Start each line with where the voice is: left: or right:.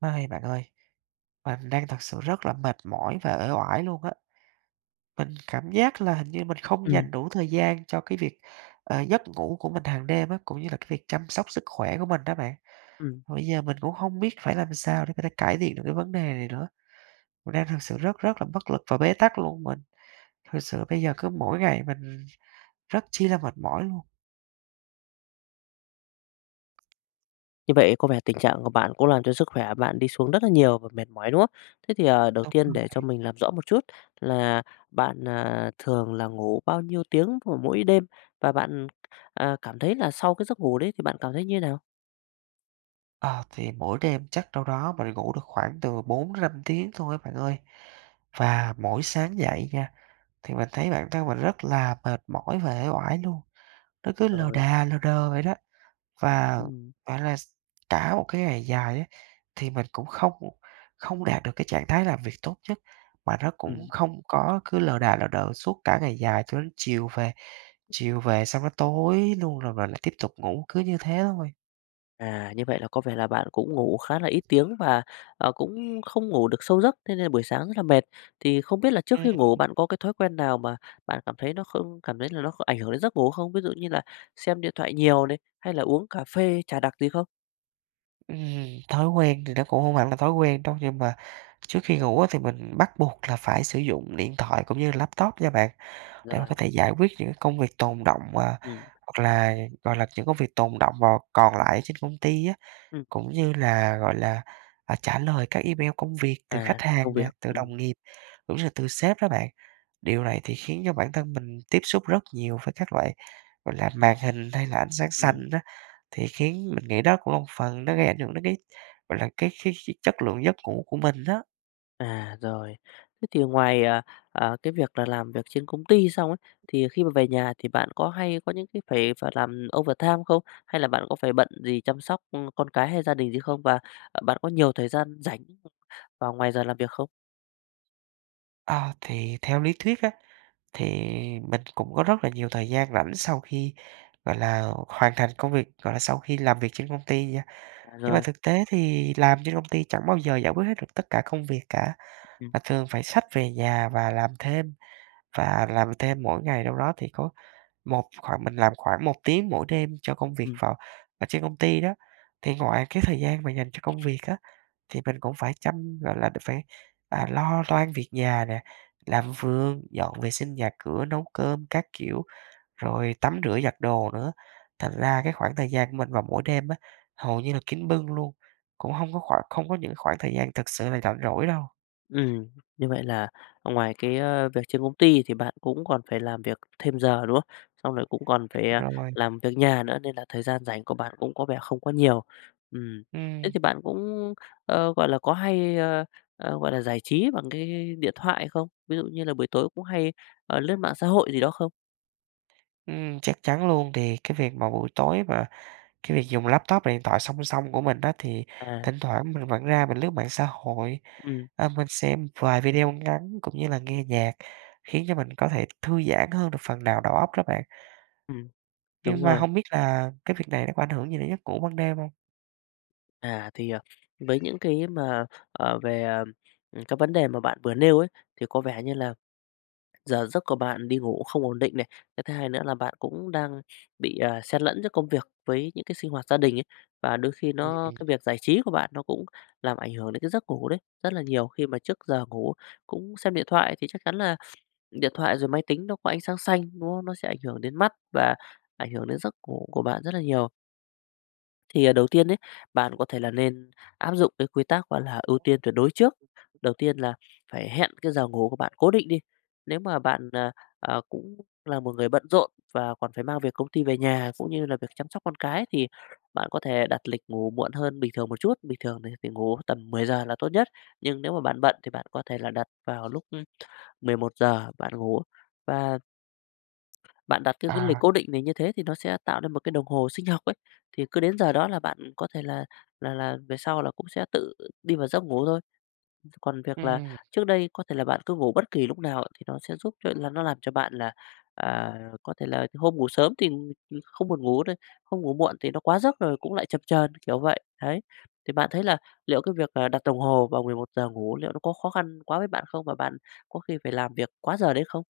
right: Quá hay bạn ơi. Mình đang thực sự rất là mệt mỏi và uể oải luôn á, mình cảm giác là hình như mình không dành
left: Ừm.
right: đủ thời gian cho cái việc, ờ, giấc ngủ của mình hàng đêm á, cũng như là cái việc chăm sóc sức khỏe của mình đó bạn.
left: Ừm.
right: Rồi giờ mình cũng hông biết phải làm sao để có thể cải thiện được cái vấn đề này nữa. Mình đang thực sự rất rất là bất lực và bế tắc luôn mình thực sự bây giờ cứ mỗi ngày mình rất chi là mệt mỏi luôn.
left: Như vậy có vẻ tình trạng của bạn cũng làm cho sức khỏe bạn đi xuống rất là nhiều và mệt mỏi, đúng không? Thế thì, ờ, đầu
right: Đúng
left: tiên
right: rồi
left: để cho
right: bạn.
left: mình làm rõ một chút, là bạn, ờ, thường là ngủ bao nhiêu tiếng vào mỗi đêm và bạn, à, cảm thấy là sau cái giấc ngủ đấy thì bạn cảm thấy như nào?
right: Ờ, thì mỗi đêm chắc đâu đó mình ngủ được khoảng từ 4-5 tiếng thôi bạn ơi. Và mỗi sáng dậy nha, thì mình thấy bản thân mình rất là mệt mỏi và uể oải luôn, nó cứ lờ
left: Rồi.
right: đà lờ đờ vậy đó. Và,
left: Ừm.
right: gọi là, s cả một cái ngày dài á, thì mình cũng không không đạt được cái trạng thái làm việc tốt nhất, mà nó cũng
left: Ừm.
right: không có cứ lờ đà lờ đờ suốt cả ngày dài cho đến chiều về. Chiều về xong nó tối luôn rồi mình lại tiếp tục ngủ, cứ như thế thôi.
left: À, như vậy là có vẻ là bạn cũng ngủ khá là ít tiếng và, ờ, cũng không ngủ được sâu giấc, thế nên là buổi sáng rất là mệt. Thì không biết là trước
right: Ừm.
left: khi ngủ bạn có cái thói quen nào mà bạn cảm thấy nó không cảm thấy là nó có ảnh hưởng đến giấc ngủ không? Ví dụ như là xem điện thoại nhiều này, hay là uống cà phê, trà đặc gì không?
right: Ừm, thói quen thì nó cũng hông hẳn là thói quen đâu, nhưng mà trước khi ngủ á thì mình bắt buộc là phải sử dụng điện thoại cũng như laptop nha bạn để mà có
left: Rồi.
right: thể giải quyết những công việc tồn động và
left: Ừm.
right: hoặc là, ờ, gọi là, những công việc tồn động vào còn lại ở trên công ty á,
left: Ừm.
right: cũng như là, gọi là, à, trả lời các email công việc từ khách
left: À, công
right: hàng
left: việc.
right: nè, từ
left: Ừm.
right: đồng nghiệp, cũng như là từ sếp đó bạn. Điều này thì khiến cho bản thân mình tiếp xúc rất nhiều với các loại, gọi là, màn hình hay là ánh sáng
left: Ừm.
right: xanh đó, thì khiến mình nghĩ đó cũng là một phần nó gây ảnh hưởng đến cái, gọi là, cái cái cái chất lượng giấc ngủ của mình á.
left: À, rồi. Thế thì ngoài, à, à, cái việc là làm việc trên công ty xong ấy, thì khi mà về nhà thì bạn có hay có những cái phải phải làm overtime không? Hay là bạn có phải bận gì chăm sóc, ưm, con cái hay gia đình gì không? Và, ờ, bạn có nhiều thời gian rảnh vào ngoài giờ làm việc không?
right: Ờ, thì theo lý thuyết á, thì mình cũng có rất là nhiều thời gian rảnh sau khi, gọi là, hoàn thành công việc, gọi là, sau khi làm việc trên công ty nha.
left: À,
right: Nhưng mà
left: rồi.
right: thực tế thì làm trên công ty chẳng bao giờ giải quyết hết được tất cả công việc cả,
left: Ừm.
right: mà thường phải xách về nhà và làm thêm, và làm thêm mỗi ngày đâu đó thì có một khoảng mình làm khoảng 1 tiếng mỗi đêm cho công việc
left: Ừm.
right: phòng ở trên công ty đó. Thì ngoài cái thời gian mà dành cho công việc á, thì mình cũng phải chăm gọi là, phải, à, lo toan việc nhà nè, làm vườn, dọn vệ sinh nhà cửa, nấu cơm các kiểu, rồi tắm rửa giặt đồ nữa. Thành ra cái khoảng thời gian của mình vào mỗi đêm á, hầu như là kín bưng luôn, cũng hông có khoảng không có những khoảng thời gian thực sự là rảnh rỗi đâu.
left: Ừm, như vậy là ngoài cái, ơ, việc trên công ty thì bạn cũng còn phải làm việc thêm giờ, đúng không? Xong rồi cũng còn phải
right: Rồi ngoài
left: làm việc nhà nữa nên là thời gian rảnh của bạn cũng có vẻ không có nhiều. Ừm,
right: Ừm.
left: thế thì bạn cũng, ơ, gọi là có hay, ơ, ờ, gọi là giải trí bằng cái điện thoại không? Ví dụ như là buổi tối cũng hay, ờ, lướt mạng xã hội gì đó không?
right: Ừm, chắc chắn luôn. Thì cái việc mà buổi tối và cái việc dùng laptop và điện thoại song song của mình á thì
left: À.
right: thỉnh thoảng mình vẫn ra mình lướt mạng xã hội,
left: Ừm.
right: ơ, mình xem vài video ngắn, cũng như là nghe nhạc, khiến cho mình có thể thư giãn hơn được phần nào đầu óc đó bạn.
left: Ừm,
right: Nhưng
left: đúng
right: mà
left: rồi.
right: hông biết là cái việc này nó có ảnh hưởng gì đến giấc ngủ ban đêm hông?
left: À, thì, ờ, với những cái mà, ờ, về, à, ừm, cái vấn đề mà bạn vừa nêu ấy, thì có vẻ như là giờ giấc của bạn đi ngủ không ổn định này. Cái thứ hai nữa là bạn cũng đang bị, à, xen lẫn giữa công việc với những cái sinh hoạt gia đình ấy. Và đôi khi
right: Ừm,
left: nó
right: ừm.
left: cái việc giải trí của bạn nó cũng làm ảnh hưởng đến cái giấc ngủ đấy, rất là nhiều khi mà trước giờ ngủ cũng xem điện thoại thì chắc chắn là điện thoại rồi máy tính nó có ánh sáng xanh, đúng không? Nó sẽ ảnh hưởng đến mắt và ảnh hưởng đến giấc ngủ của bạn rất là nhiều. Thì, ờ, đầu tiên ấy, bạn có thể là nên áp dụng cái quy tắc gọi là ưu tiên tuyệt đối trước. Đầu tiên là phải hẹn cái giờ ngủ của bạn cố định đi. Nếu mà bạn, ờ, ờ, cũng là một người bận rộn và còn phải mang việc công ty về nhà, cũng như là việc chăm sóc con cái, thì bạn có thể đặt lịch ngủ muộn hơn bình thường một chút. Bình thường thì phải ngủ tầm 10:00 là tốt nhất, nhưng nếu mà bạn bận thì bạn có thể là đặt vào lúc 11:00 bạn ngủ và Bạn đặt theo cái lịch
right: À.
left: cố định này như thế thì nó sẽ tạo nên một cái đồng hồ sinh học ấy, thì cứ đến giờ đó là bạn có thể là là là về sau là cũng sẽ tự đi vào giấc ngủ thôi. Còn việc là
right: Ừm.
left: trước đây có thể là bạn cứ ngủ bất kỳ lúc nào, thì nó sẽ giúp cho là nó làm cho bạn là, ờ, có thể là hôm ngủ sớm thì thì không buồn ngủ đây, hôm ngủ muộn thì nó quá giấc rồi cũng lại chập chờn, kiểu vậy. Đấy, thì bạn thấy là liệu cái việc, ờ, đặt đồng hồ vào 11:00 ngủ liệu nó có khó khăn quá với bạn không và bạn có khi phải làm việc quá giờ đấy không?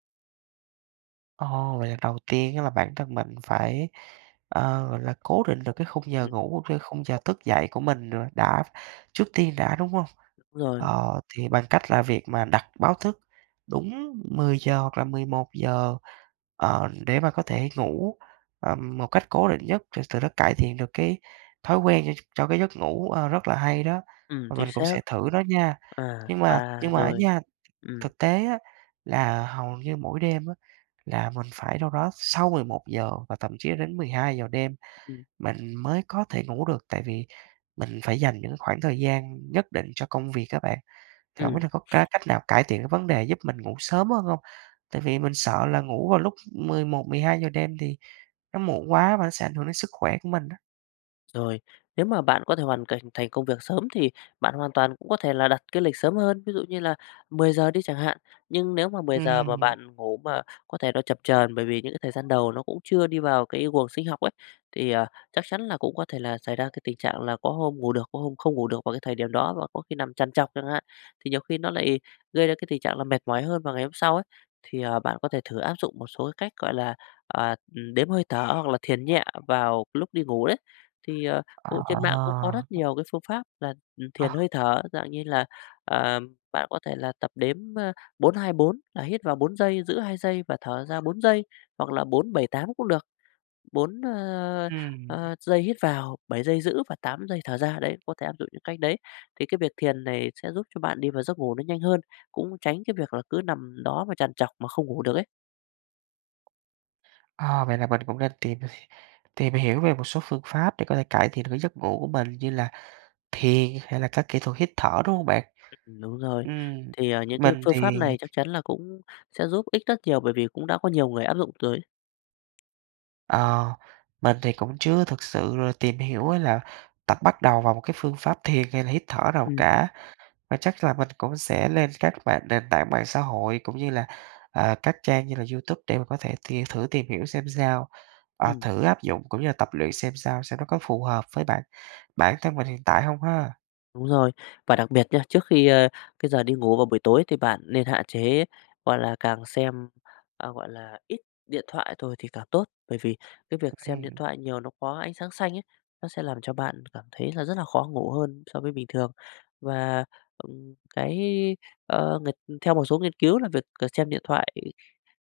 right: Ờ, vậy là đầu tiên á là bản thân mình phải, ờ, gọi là, cố định được cái khung giờ
left: Ừm.
right: ngủ cũng như khung giờ thức dậy của mình nữa đã trước tiên đã, đúng hông?
left: Đúng rồi.
right: Ờ, thì bằng cách là việc mà đặt báo thức đúng 10:00 hoặc là 11:00, ờ, để mà có thể ngủ, ờ, một cách cố định nhất, rồi từ đó cải thiện được cái thói quen ch cho cái giấc ngủ rất là hay đó,
left: Ừm,
right: và
left: chính
right: mình cũng
left: xác.
right: sẽ thử đó nha.
left: À,
right: Nhưng mà
left: và
right: nhưng mà á
left: rồi,
right: nha,
left: ừm.
right: thực tế á, là hầu như mỗi đêm á, là mình phải đâu đó sau 11:00 và thậm chí là đến 12:00 đêm,
left: Ừm.
right: mình mới có thể ngủ được, tại vì mình phải dành những cái khoảng thời gian nhất định cho công việc á bạn. Thì hông biết
left: Ừm.
right: là có cá cách nào cải thiện cái vấn đề giúp mình ngủ sớm hơn hông? Tại vì mình sợ là ngủ vào lúc 11:00, 12:00 đêm thì nó muộn quá và nó sẽ ảnh hưởng đến sức khỏe của mình á.
left: Rồi, nếu mà bạn có thể hoàn cảnh thành công việc sớm thì bạn hoàn toàn cũng có thể là đặt cái lịch sớm hơn. Ví dụ như là 10:00 giờ đi chẳng hạn, nhưng nếu mà 10:00 mà
right: Ừm.
left: bạn ngủ mà có thể nó chập chờn bởi vì những cái thời gian đầu nó cũng chưa đi vào cái guồng sinh học ấy, thì, ờ, chắc chắn là cũng có thể là xảy ra cái tình trạng là có hôm ngủ được, có hôm không ngủ được vào cái thời điểm đó và có khi nằm trằn trọc chẳng hạn, thì nhiều khi nó lại gây ra cái tình trạng là mệt mỏi hơn vào ngày hôm sau ấy. Thì, ờ, bạn có thể thử áp dụng một số cách, gọi là, ờ, ừm, đếm hơi thở hoặc là thiền nhẹ vào lúc đi ngủ ấy. Thì, ờ, ô trên mạng cũng có
right: À.
left: rất nhiều cái phương pháp là, ừm, thiền
right: Ờ.
left: hơi thở, dạng như là, ờ, bạn có thể là tập đếm, a, 4-2-4 ấy, là hít vào 4 giây, giữ 2 giây và thở ra 4 giây. Hoặc là 4-7-8 cũng được, 4, ơ,
right: Ừm.
left: ơ, giây hít vào, 7 giây giữ và 8 giây thở ra đấy, có thể áp dụng những cách đấy. Thì cái việc thiền này sẽ giúp cho bạn đi vào giấc ngủ nó nhanh hơn, cũng tránh cái việc là cứ nằm đó và trằn trọc mà không ngủ được ấy.
right: À, vậy là mình cũng nên tìm tìm hiểu về một số phương pháp để có thể cải thiện được cái giấc ngủ của mình như là thiền hay là các kỹ thuật hít thở, đúng hông bạn?
left: Đúng rồi.
right: Ừm,
left: Thì, à, những cái
right: mình
left: phương
right: thì
left: pháp này chắc chắn là cũng sẽ giúp ích rất nhiều bởi vì cũng đã có nhiều người áp dụng tới.
right: ờ, mình thì cũng chưa thực sự là tìm hiểu hay là tập bắt đầu vào một cái phương pháp thiền hay là hít thở nào
left: Ừm.
right: cả. Mà chắc là mình cũng sẽ lên các mạng nền tảng mạng xã hội cũng như là, ờ, các trang như là YouTube để mình có thể tìm thử tìm hiểu xem sao, ờ,
left: Ừm.
right: thử áp dụng cũng như là tập luyện xem sao, xem nó có phù hợp với bản bản thân mình hiện tại hông ha.
left: Đúng rồi, và đặc biệt nha, trước khi, a, cái giờ đi ngủ vào buổi tối thì bạn nên hạn chế, gọi là càng xem, ờ, gọi là, ít điện thoại thôi thì càng tốt. Bởi vì cái việc xem điện
right: Ừm.
left: thoại nhiều nó có ánh sáng xanh ấy, nó sẽ làm cho bạn cảm thấy là rất là khó ngủ hơn so với bình thường. Và, ừm, cái, ờ, ng theo một số nghiên cứu là việc, ờ, xem điện thoại,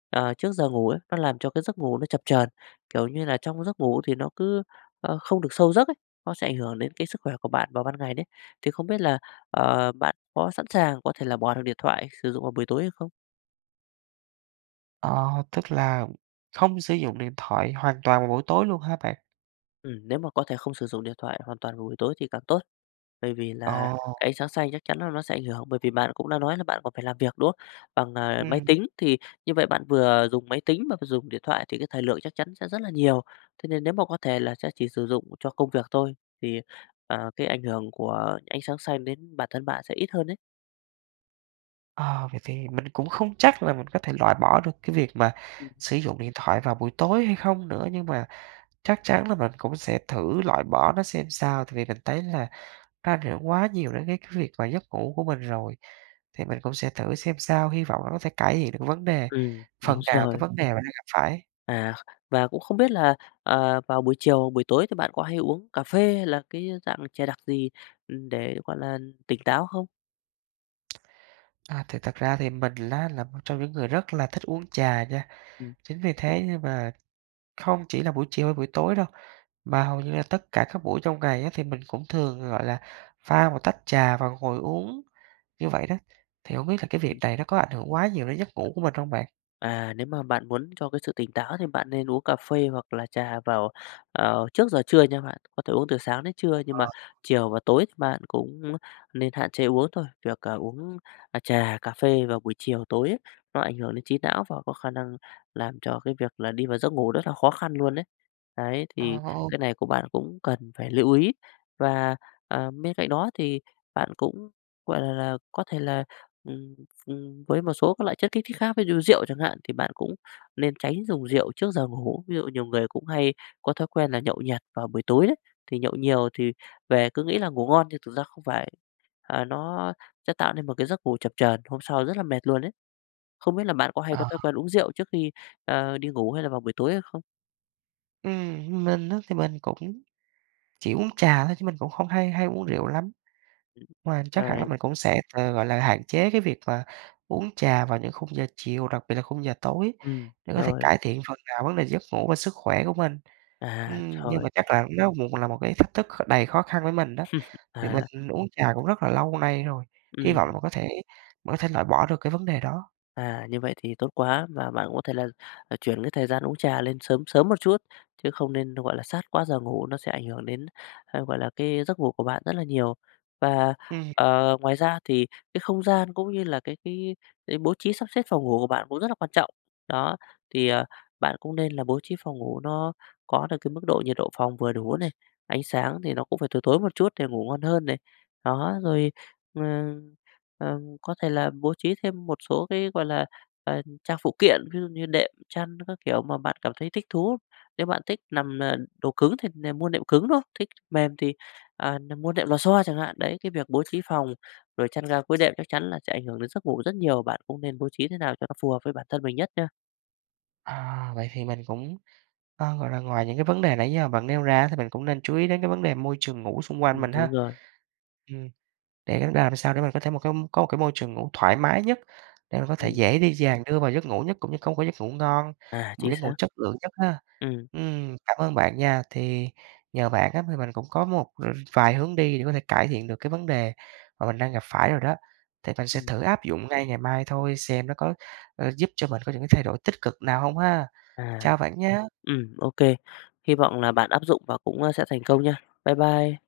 left: ờ, trước giờ ngủ ấy, nó làm cho cái giấc ngủ nó chập chờn, kiểu như là, trong giấc ngủ thì nó cứ, ơ, không được sâu giấc ấy. Nó sẽ ảnh hưởng đến cái sức khỏe của bạn vào ban ngày đấy. Thì không biết là, ờ, bạn có sẵn sàng có thể là bỏ được điện thoại sử dụng vào buổi tối hay không?
right: Ờ, tức là không sử dụng điện thoại hoàn toàn vào buổi tối luôn hả bạn?
left: Ừm, nếu mà có thể không sử dụng điện thoại hoàn toàn vào buổi tối thì càng tốt. Bởi vì là
right: Ồ.
left: cái ánh sáng xanh chắc chắn là nó sẽ ảnh hưởng, bởi vì bạn cũng đã nói là bạn còn phải làm việc, đúng không? Bằng, à, máy
right: Ừm.
left: tính, thì như vậy bạn vừa dùng máy tính mà vừa dùng điện thoại thì cái thời lượng chắc chắn sẽ rất là nhiều. Thế nên nếu mà có thể là sẽ chỉ sử dụng cho công việc thôi, thì, ờ, cái ảnh hưởng của ánh sáng xanh đến bản thân bạn sẽ ít hơn ấy.
right: Ờ, vậy thì mình cũng không chắc là mình có thể loại bỏ được cái việc mà
left: Ừm.
right: sử dụng điện thoại vào buổi tối hay không nữa, nhưng mà chắc chắn là mình cũng sẽ thử loại bỏ nó xem sao. Tại vì mình thấy là nó ảnh hưởng quá nhiều đến cái cái việc mà giấc ngủ của mình rồi. Thì mình cũng sẽ thử xem sao, hy vọng là có thể cải hiện được cái vấn đề
left: Ừm, đúng
right: phần nào cái
left: rồi.
right: vấn đề mình đang gặp phải.
left: À, và cũng không biết là, ờ, vào buổi chiều, buổi tối thì bạn có hay uống cà phê hay là cái dạng chè đặc gì, ừm, để, gọi là, tỉnh táo không?
right: À, thì thật ra thì mình lá là một trong những người rất là thích uống trà nha.
left: Ừm.
right: Chính vì thế nhưng mà không chỉ là buổi chiều hay là buổi tối đâu, mà hầu như là tất cả các buổi trong ngày á thì mình cũng thường, gọi là, pha một tách trà và ngồi uống như vậy đó. Thì hông biết là cái việc
left: Ừm.
right: này nó có ảnh hưởng quá nhiều đến giấc ngủ của mình hông bạn?
left: À, nếu mà bạn muốn cho cái sự tỉnh táo thì bạn nên uống cà phê hoặc là trà vào, ờ, trước giờ trưa nha bạn. Có thể uống từ sáng đến trưa nhưng mà
right: Ờ.
left: chiều và tối thì bạn cũng, ơ, nên hạn chế uống thôi. Việc, ờ, uống, à, trà, cà phê vào buổi chiều tối ấy, nó ảnh hưởng đến trí não và có khả năng làm cho cái việc là đi vào giấc ngủ rất là khó khăn luôn ấy. Đấy, thì
right: Ồ.
left: cái này của bạn cũng cần phải lưu ý. Và, ờ, bên cạnh đó thì bạn cũng, gọi là là, có thể là, ừm, ừm, với một số các loại chất kích thích khác ví dụ như rượu chẳng hạn, thì bạn cũng lên tránh dùng rượu trước giờ ngủ. Ví dụ nhiều người cũng hay có thói quen là nhậu nhẹt vào buổi tối đấy, thì nhậu nhiều thì về cứ nghĩ là ngủ ngon nhưng thực ra không phải. À, nó sẽ tạo nên một cái giấc ngủ chập chờn, hôm sau rất là mệt luôn ấy. Không biết là bạn có hay có
right: Ờ.
left: thói quen uống rượu trước khi, ờ, đi ngủ hay là vào buổi tối hay không?
right: Ừm, mình á thì mình cũng chỉ uống trà thôi chứ mình cũng không hay hay uống rượu lắm,
left: Ừm,
right: mà chắc hẳn là
left: rồi.
right: mình cũng sẽ, ờ, gọi là, hạn chế cái việc mà uống trà vào những khung giờ chiều, đặc biệt là khung giờ tối,
left: Ừm,
right: để có thể
left: rồi.
right: cải thiện phần nào vấn đề giấc ngủ và sức khỏe của mình.
left: À,
right: Ừm, nhưng
left: rồi.
right: mà chắc là nó buộc mà là một cái thách thức đầy khó khăn với mình đó, vì
left: À.
right: mình uống trà cũng rất là lâu nay rồi, hy vọng là
left: Ừm.
right: mình có thể mình có thể loại bỏ được cái vấn đề đó.
left: À, như vậy thì tốt quá, mà bạn cũng có thể là chuyển cái thời gian uống trà lên sớm sớm một chút, chứ không nên, gọi là, sát quá giờ ngủ nó sẽ ảnh hưởng đến, gọi là, cái giấc ngủ của bạn rất là nhiều. Và,
right: Ừm.
left: ờ, ngoài ra thì cái không gian, cũng như là cái cái cái bố trí sắp xếp phòng ngủ của bạn cũng rất là quan trọng, đó. Thì, ờ, bạn cũng nên là bố trí phòng ngủ nó có được cái mức độ nhiệt độ phòng vừa đủ này, ánh sáng thì nó cũng phải tối tối một chút để ngủ ngon hơn này, đó. Rồi, ừm, ừm, có thể là bố trí thêm một số cái, gọi là, ờ, trang phụ kiện, ví dụ như đệm, chăn, các kiểu mà bạn cảm thấy thích thú. Nếu bạn thích nằm, ờ, đồ cứng thì mua đệm cứng thôi, thích mềm thì, ờ, nằm mua đệm lò xo chẳng hạn, đấy. Cái việc bố trí phòng, rồi chăn ga gối đệm, chắc chắn là sẽ ảnh hưởng đến giấc ngủ rất nhiều, bạn cũng nên bố trí thế nào cho nó phù hợp với bản thân mình nhất nha.
right: À, vậy thì mình cũng, ờ, gọi là, ngoài những cái vấn đề nãy giờ bạn nêu ra thì mình cũng nên chú ý đến cái vấn đề môi trường ngủ xung quanh
left: Ừm,
right: mình ha.
left: đúng rồi.
right: Ừm, để ra làm sao để mình có thể mà có có một cái môi trường ngủ thoải mái nhất, để mình có thể
left: Ừm.
right: dễ đi dàng đưa vào giấc ngủ nhất, cũng như có một giấc ngủ ngon,
left: À,
right: một
left: chính
right: giấc ngủ
left: xác.
right: chất lượng nhất ha.
left: Ừm.
right: Ừm, cảm ơn bạn nha, thì nhờ bạn á thì mình cũng có một v vài hướng đi để có thể cải thiện được cái vấn đề mà mình đang gặp phải rồi đó. Thì mình sẽ
left: Ừm.
right: thử áp dụng ngay ngày mai thôi xem nó có, ờ, giúp cho mình có những cái thay đổi tích cực nào hông ha.
left: À.
right: Chào bạn nha!
left: Ừm, ô kê. Hy vọng là bạn áp dụng và cũng sẽ thành công nha, bye bye.